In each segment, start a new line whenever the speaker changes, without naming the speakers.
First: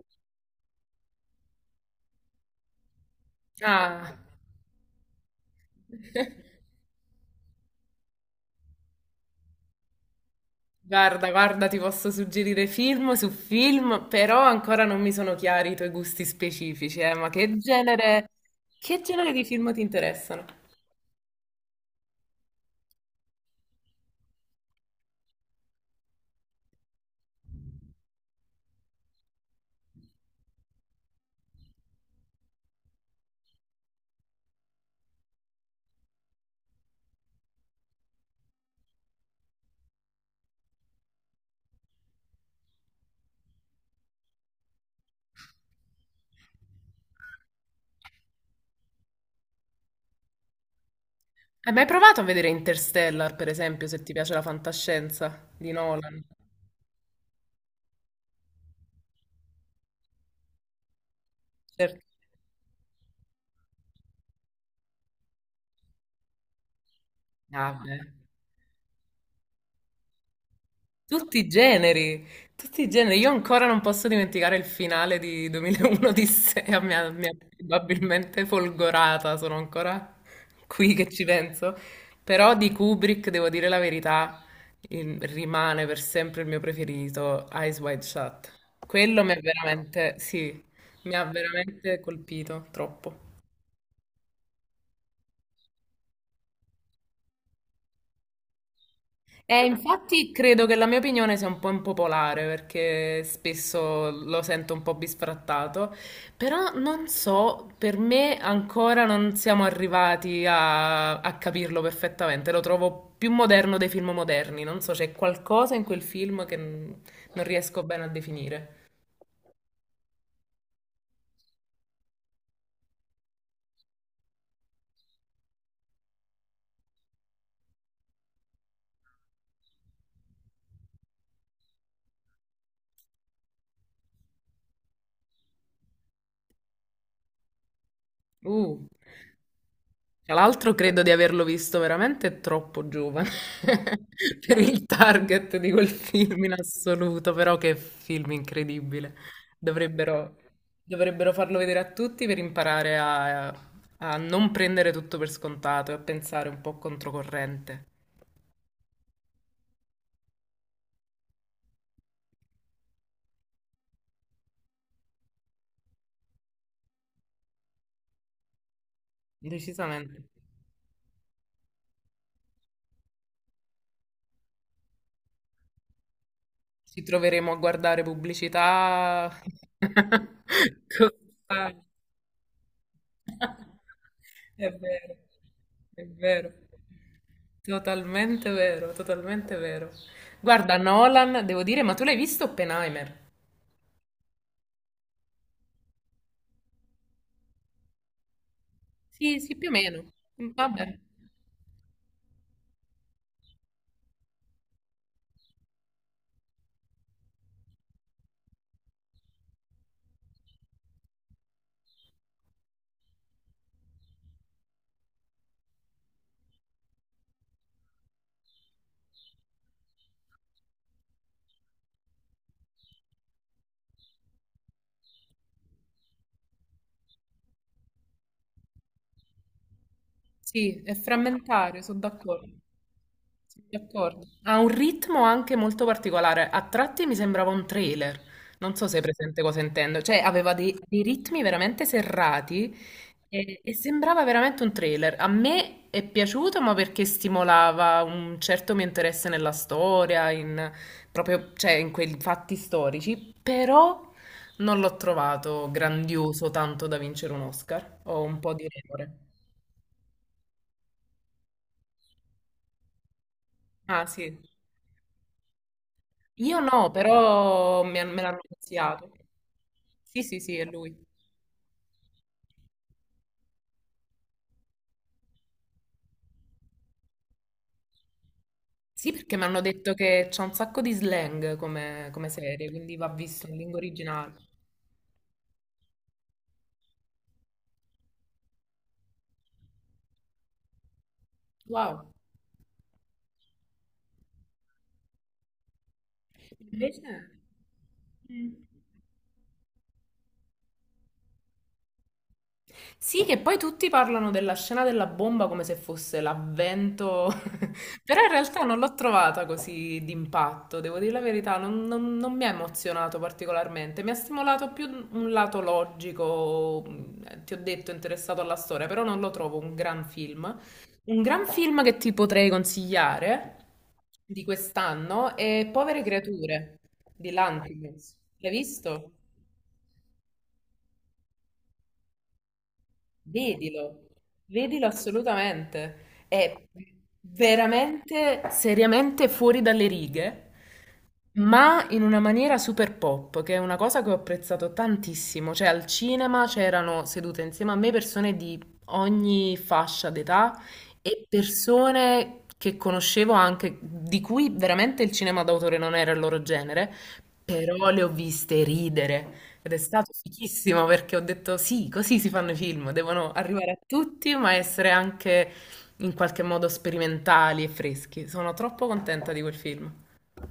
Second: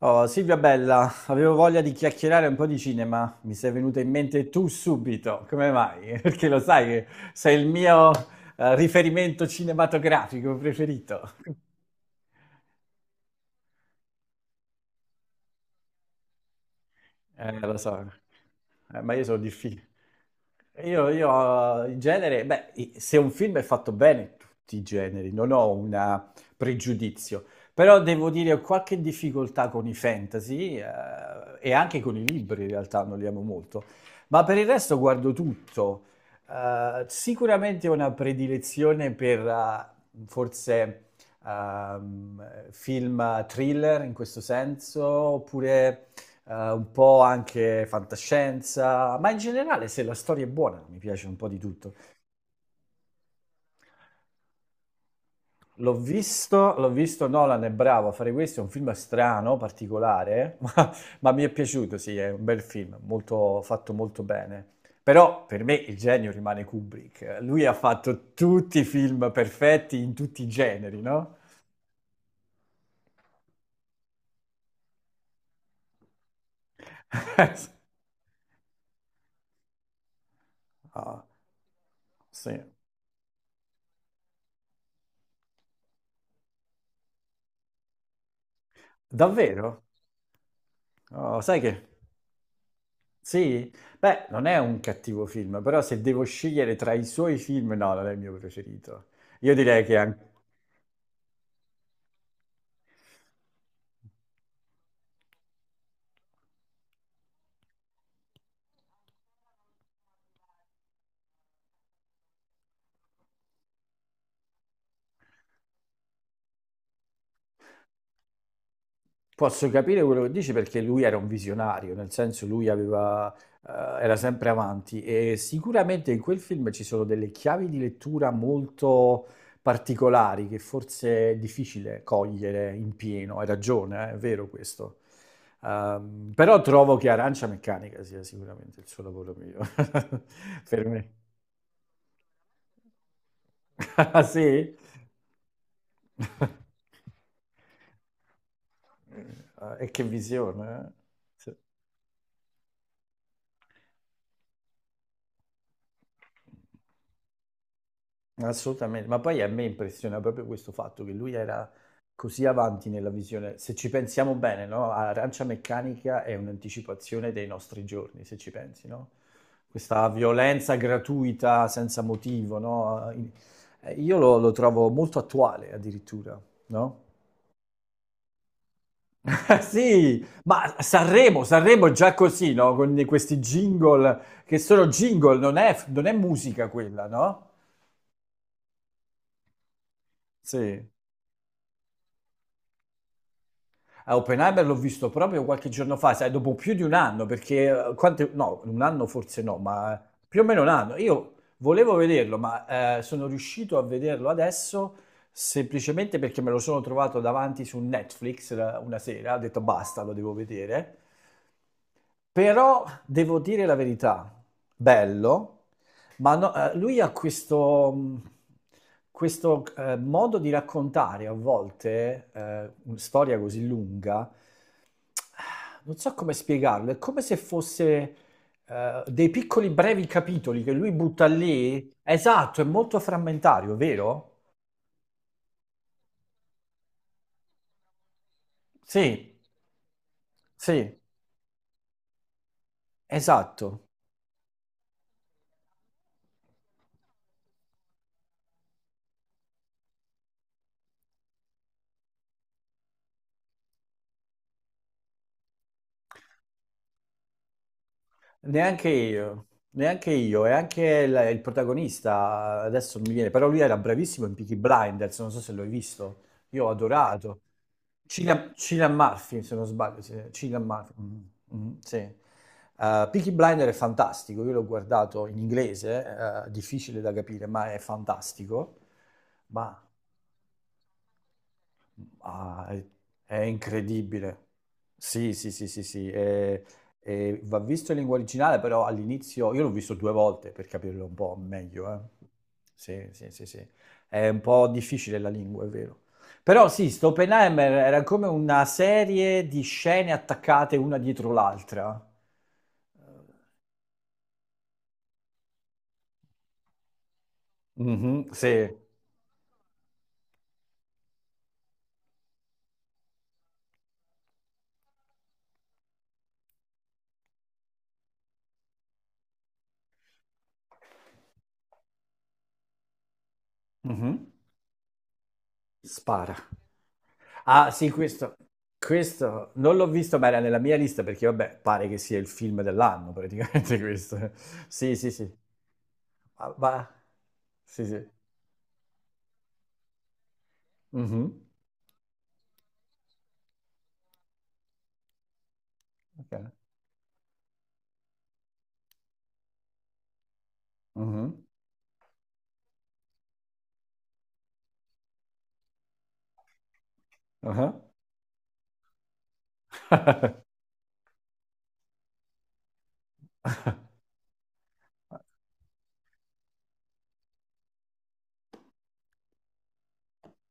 Oh, Silvia bella, avevo voglia di chiacchierare un po' di cinema, mi sei venuta in
Ah,
mente tu subito, come mai? Perché lo sai che sei il mio riferimento cinematografico
guarda,
preferito.
guarda, ti posso suggerire film su film, però ancora non mi sono chiari i tuoi gusti specifici, ma
Lo so.
che
Ma io
genere
sono
di film ti
difficile.
interessano?
Io in genere, beh, se un film è fatto bene, tutti i generi, non ho un pregiudizio, però devo dire ho qualche difficoltà con i fantasy, e anche con i libri, in realtà non li amo molto, ma per il resto guardo tutto. Sicuramente ho una predilezione per, forse film thriller in questo senso, oppure, un po' anche fantascienza, ma in generale se la storia è buona mi piace un po' di
Hai mai
tutto.
provato a vedere Interstellar, per esempio, se ti piace la fantascienza di Nolan?
L'ho visto, Nolan è bravo a fare questo, è un film strano, particolare, ma mi è piaciuto,
Certo.
sì, è un bel film, molto, fatto molto bene. Però per me il genio rimane Kubrick. Lui ha
Ah, beh.
fatto tutti i film perfetti in tutti i generi, no?
Tutti i generi, tutti i generi. Io ancora non posso dimenticare il finale di 2001 Odissea, mi ha probabilmente folgorata, sono ancora qui che
Ah,
ci penso. Però
sì.
di Kubrick, devo dire la verità, rimane per sempre il mio preferito, Eyes Wide Shut. Quello mi ha
Davvero?
veramente, sì, mi ha
Oh, sai che...
veramente colpito troppo.
Sì? Beh, non è un cattivo film, però se devo scegliere tra i suoi film, no, non è il mio preferito. Io
E
direi che anche...
infatti credo che la mia opinione sia un po' impopolare perché spesso lo sento un po' bisfrattato, però non so, per me ancora non siamo arrivati a capirlo perfettamente, lo trovo più moderno dei film moderni, non so, c'è qualcosa in quel film che non riesco bene a definire.
Posso capire quello che dici perché lui era un visionario, nel senso lui aveva, eh, era sempre avanti e sicuramente in quel film ci sono delle chiavi di lettura molto particolari che forse è difficile cogliere in pieno. Hai ragione, è vero questo. Però trovo che Arancia Meccanica sia
Uh.
sicuramente il suo lavoro migliore
Tra l'altro
per
credo di
me.
averlo visto veramente troppo giovane
Ah,
per
sì?
il target di quel film in assoluto, però che film incredibile.
E che
Dovrebbero,
visione, eh?
dovrebbero
Sì.
farlo vedere a tutti per imparare a, a non prendere tutto per scontato e a pensare un po' controcorrente.
Assolutamente, ma poi a me impressiona proprio questo fatto che lui era così avanti nella visione. Se ci pensiamo bene, no? Arancia Meccanica è un'anticipazione dei nostri giorni, se ci pensi, no? Questa
Decisamente.
violenza gratuita senza motivo, no? Io lo trovo molto attuale addirittura,
Ci
no?
troveremo a guardare pubblicità.
Sì, ma Sanremo,
Costante.
Sanremo è già così, no? Con questi jingle che
È
sono
vero,
jingle,
è
non è
vero.
musica quella, no?
Totalmente vero, totalmente vero. Guarda,
Sì.
Nolan, devo dire, ma tu l'hai visto Oppenheimer?
A Oppenheimer l'ho visto proprio qualche giorno fa, sai, dopo più di un anno, perché, quante, no, un anno
Sì,
forse
sì,
no,
più o
ma,
meno.
più o
Mm,
meno un anno.
vabbè,
Io volevo vederlo, ma, sono riuscito a vederlo adesso semplicemente perché me lo sono trovato davanti su Netflix, una sera, ho detto basta, lo devo vedere. Però devo dire la verità, bello, ma lui ha questo modo di raccontare a volte, una storia così lunga, non so come spiegarlo, è come se fosse, dei piccoli brevi capitoli che
sì,
lui
è
butta
frammentario,
lì.
sono d'accordo.
Esatto, è molto frammentario,
D'accordo.
vero?
Ha un ritmo anche molto particolare. A tratti mi sembrava un trailer. Non so se hai
Sì,
presente cosa intendo. Cioè, aveva dei,
sì,
dei ritmi veramente serrati e
esatto.
sembrava veramente un trailer. A me è piaciuto, ma perché stimolava un certo mio interesse nella storia, in, proprio, cioè, in quei fatti storici, però non l'ho trovato grandioso tanto da vincere un Oscar. Ho un po' di
Neanche
remore.
io, neanche io, e anche il protagonista adesso non mi viene, però lui era
Ah,
bravissimo in
sì.
Peaky Blinders, non so se l'hai visto,
Io
io ho
no,
adorato.
però me l'hanno
Cillian, Cillian
consigliato.
Murphy, se non sbaglio, sì,
Sì, sì, sì,
Cillian
è
Murphy,
lui.
mm, mm, sì. Peaky Blinders è fantastico, io l'ho guardato in inglese, difficile da capire, ma è fantastico.
Sì, perché mi hanno
Ma
detto che c'è un sacco di slang come, come
ah,
serie, quindi va
è
visto in lingua
incredibile.
originale.
Sì, sì, sì, sì, sì. E va visto in lingua originale, però all'inizio io l'ho visto due volte per capirlo un po' meglio, eh.
Wow.
Sì, sì, sì, sì. È un po' difficile la lingua, è vero. Però sì, sto
Invece...
Oppenheimer era come
Mm.
una serie di scene attaccate una dietro l'altra.
Sì, che poi tutti parlano della scena della bomba come se fosse l'avvento. Però
Mhm,
in realtà
sì.
non l'ho trovata così d'impatto, devo dire la verità, non mi ha emozionato particolarmente, mi ha stimolato più un lato logico, ti ho detto, interessato alla storia, però non lo trovo un gran film. Un gran film che ti potrei consigliare
Mhm.
di quest'anno è Povere
Spara.
Creature di
Ah, sì,
Lanthimos.
questo,
L'hai visto?
questo non l'ho visto, ma era nella mia lista perché, vabbè, pare che sia il film dell'anno praticamente
Vedilo,
questo.
vedilo
Sì, sì, sì.
assolutamente. È
Ma, ma- sì, sì.
veramente, seriamente fuori dalle righe.
Mhm.
Ma in una maniera super pop, che è una cosa che ho apprezzato tantissimo. Cioè, al cinema
Ok.
c'erano sedute insieme a me persone di ogni fascia d'età e
Mhm.
persone che conoscevo anche, di cui veramente il cinema d'autore non era il loro genere,
Ah.
però le ho viste ridere. Ed è stato fichissimo perché ho detto sì, così si fanno i film, devono arrivare a tutti, ma essere
Ah.
anche in qualche modo sperimentali e freschi. Sono troppo contenta di quel film,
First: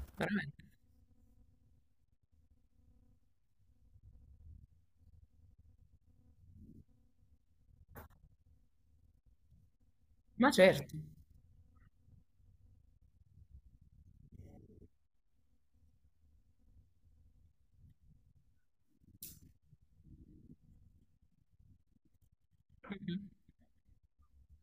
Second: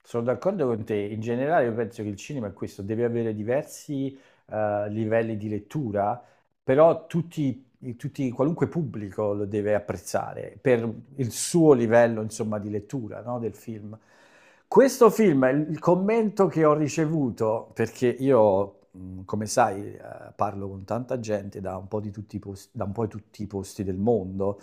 Sono
veramente.
d'accordo con te. In generale, io penso che il cinema è questo, deve avere diversi, livelli di lettura, però tutti, qualunque pubblico lo deve
Ma
apprezzare per
certo,
il suo livello, insomma, di lettura, no, del film. Questo film, il commento che ho ricevuto, perché io, come sai, parlo con tanta gente da un po' di tutti i posti, da un po' di tutti i posti del mondo,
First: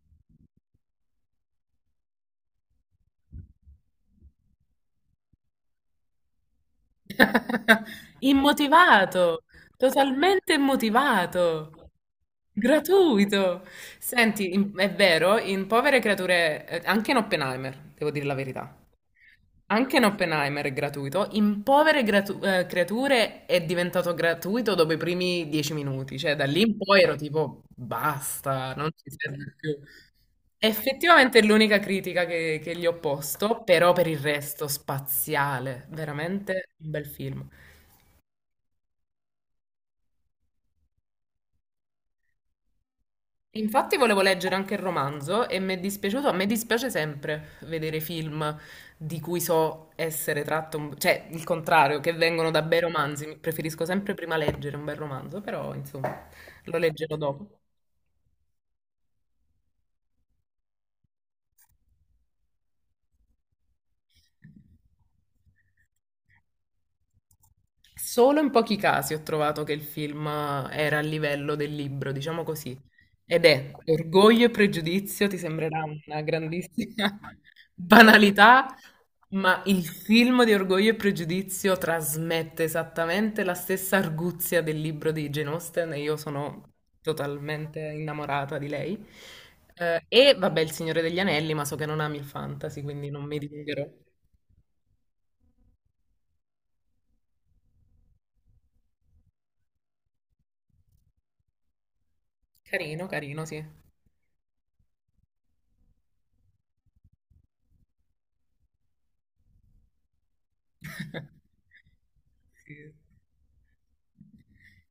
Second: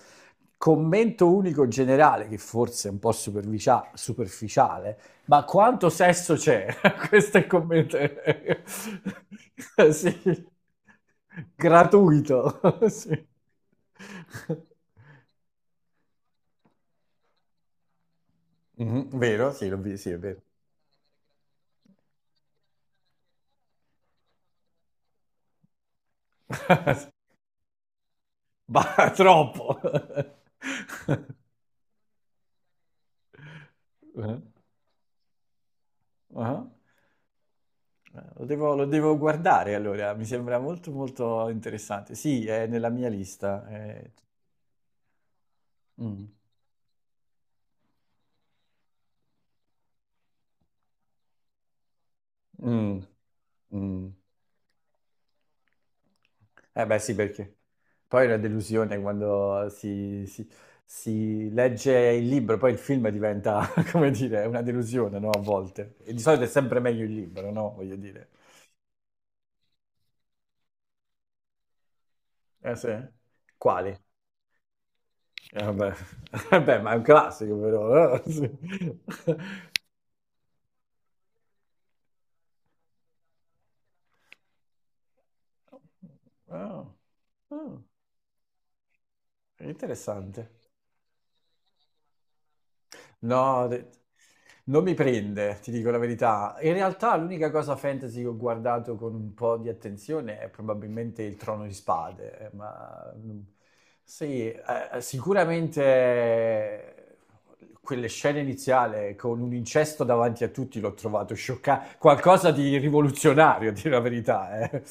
commento unico generale, che forse è un po' superficiale, ma quanto sesso c'è? Questo è il commento.
immotivato,
Sì.
totalmente immotivato,
Gratuito. Sì.
gratuito. Senti, è vero, in Povere Creature, anche in Oppenheimer, devo dire la verità,
Mhm, vero? Sì,
anche in
sì, è vero.
Oppenheimer è gratuito, in Creature è diventato gratuito dopo i primi dieci minuti, cioè da lì in poi ero tipo, basta, non ci
Ma
serve più.
troppo.
Effettivamente è l'unica critica che gli ho posto, però per il
Eh?
resto spaziale,
Ah.
veramente un bel film.
Lo devo guardare allora, mi sembra molto molto interessante. Sì, è nella mia lista.
Infatti
È...
volevo leggere anche il romanzo e mi è dispiaciuto,
Mm.
a me dispiace sempre vedere film di cui so essere tratto, cioè il contrario, che vengono da bei
Mm.
romanzi, preferisco sempre
Mm.
prima leggere un bel romanzo, però insomma lo
Eh beh sì,
leggerò
perché
dopo.
poi è una delusione quando si legge il libro, poi il film diventa, come dire, una delusione, no? A volte. E di solito è sempre meglio il libro, no? Voglio dire.
Solo in pochi casi ho trovato che il film era a livello del libro, diciamo così.
Eh sì?
Ed è
Quali?
Orgoglio e Pregiudizio, ti sembrerà
Vabbè.
una
Vabbè, ma è un
grandissima
classico però, eh? Sì.
banalità, ma il film di Orgoglio e Pregiudizio trasmette esattamente la stessa arguzia del libro di Jane Austen e io sono
Ah,
totalmente
ah,
innamorata di lei. E vabbè,
interessante.
Il Signore degli Anelli, ma so che non ami il fantasy, quindi non mi
No,
dilungherò.
de- non mi prende, ti dico la verità. In realtà l'unica cosa fantasy che ho guardato con un po' di attenzione è probabilmente il Trono di Spade,
Carino,
ma mm,
carino, sì.
sì, sicuramente, quelle scene iniziali con un incesto davanti a tutti l'ho trovato scioccante, qualcosa di
Sì.
rivoluzionario, a dire la verità, eh.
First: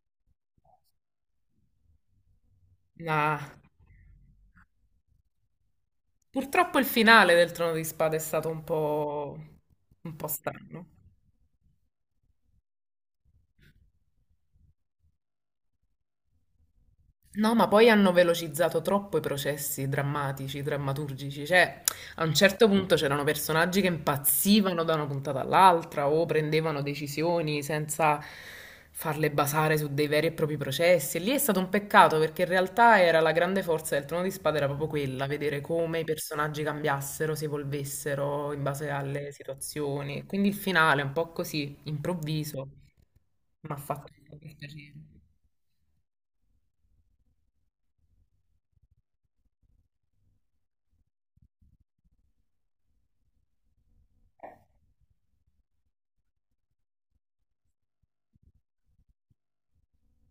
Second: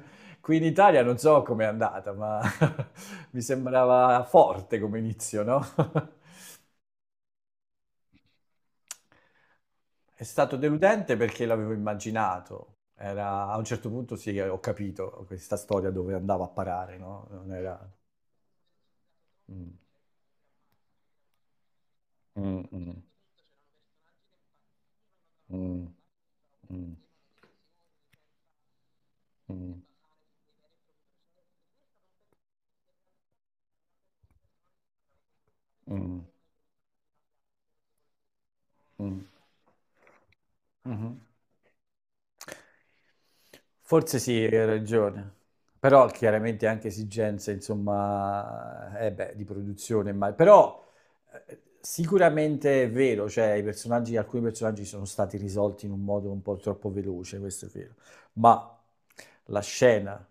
Qui in Italia non so com'è andata, ma
Ma
mi sembrava forte come inizio, no?
purtroppo il finale del Trono di Spade è stato un
È
po'
stato
strano.
deludente perché l'avevo immaginato. Era, a un certo punto sì, ho capito questa storia dove andava a parare, no? Non
No, ma poi
era...
hanno velocizzato troppo i
Mm,
processi drammatici, drammaturgici, cioè a un
mm,
certo punto
mm,
c'erano personaggi che impazzivano da una puntata
mm,
all'altra o prendevano
mm,
decisioni senza farle basare
mm,
su dei veri e propri processi. E lì è stato un peccato perché in realtà era la grande forza del Trono di Spada, era proprio quella, vedere come i
mm.
personaggi cambiassero, si evolvessero in base
Mm.
alle situazioni. Quindi il finale è un
Mhm.
po' così, improvviso, mi ha fatto
Forse
un
sì,
po'
hai
dispiacere.
ragione. Però chiaramente anche esigenze, insomma, eh beh, di produzione, ma però, sicuramente è vero, cioè i personaggi, alcuni personaggi sono stati risolti in un modo un po' troppo veloce, questo è vero. Ma la scena,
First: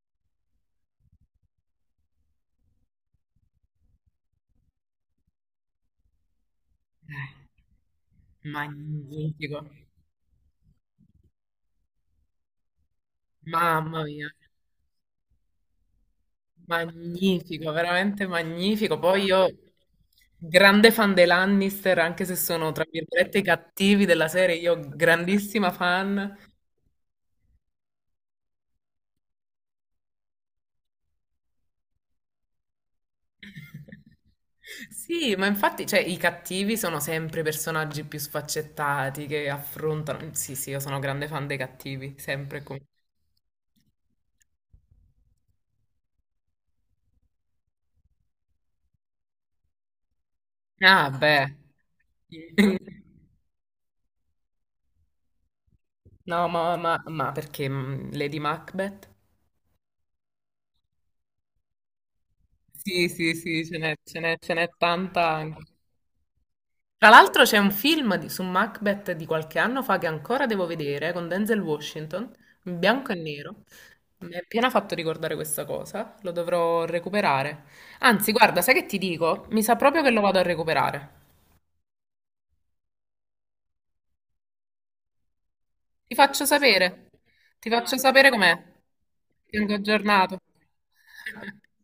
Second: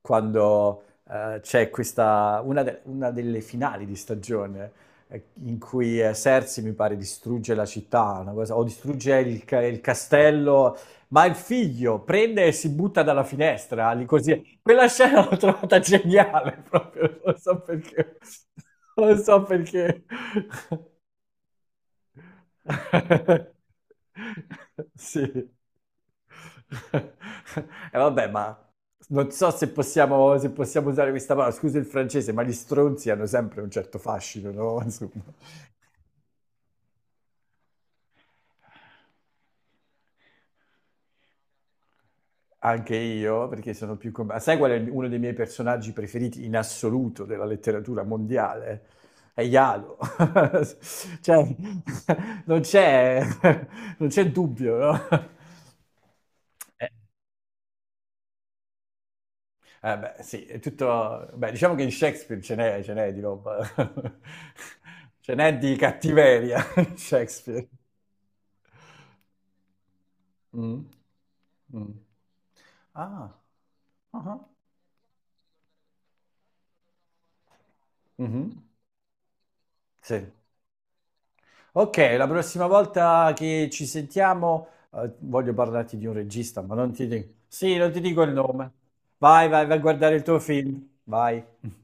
quando, c'è una delle finali di stagione, in cui, Cersei mi pare
Eh.
distrugge la città, o distrugge
Magnifico,
il castello, ma il figlio prende e si butta dalla finestra,
mamma
lì
mia,
così. Quella scena l'ho trovata geniale proprio, non so
magnifico,
perché.
veramente magnifico.
Non
Poi
so
io,
perché.
grande fan dei Lannister, anche se sono tra virgolette i cattivi della serie, io
Sì.
grandissima fan.
E vabbè, ma non so se possiamo, se possiamo usare questa parola, scusa il francese, ma gli stronzi hanno sempre un certo fascino, no? Insomma.
Sì, ma infatti, cioè, i cattivi sono sempre i personaggi più sfaccettati che affrontano. Sì, sì, io sono grande fan dei cattivi, sempre e comunque.
Anche io, perché sono più... Sai qual è uno dei miei personaggi preferiti in assoluto della letteratura mondiale? È Ialo.
Ah, beh.
Cioè, non c'è, non c'è dubbio, no?
No, perché mm, Lady Macbeth?
Eh beh, sì, è tutto... Beh, diciamo che in Shakespeare ce
Sì,
n'è di
sì,
roba.
sì, ce n'è tanta
Ce n'è
anche.
di cattiveria in
Tra l'altro c'è
Shakespeare.
un film su Macbeth di qualche anno fa che ancora devo
Mm,
vedere, con Denzel
mm.
Washington, in bianco e
Ah,
nero.
ah,
Mi ha
ah.
appena fatto ricordare questa cosa, lo dovrò recuperare. Anzi, guarda,
Mhm.
sai che ti dico? Mi sa proprio che lo
Sì.
vado a recuperare.
Ok, la prossima volta che ci sentiamo, voglio parlarti di un
Ti faccio
regista, ma non ti
sapere,
dico.
ti
Sì, non
faccio
ti dico
sapere
il
com'è.
nome. Vai,
Ti
vai,
tengo
vai a guardare il
aggiornato.
tuo film. Vai.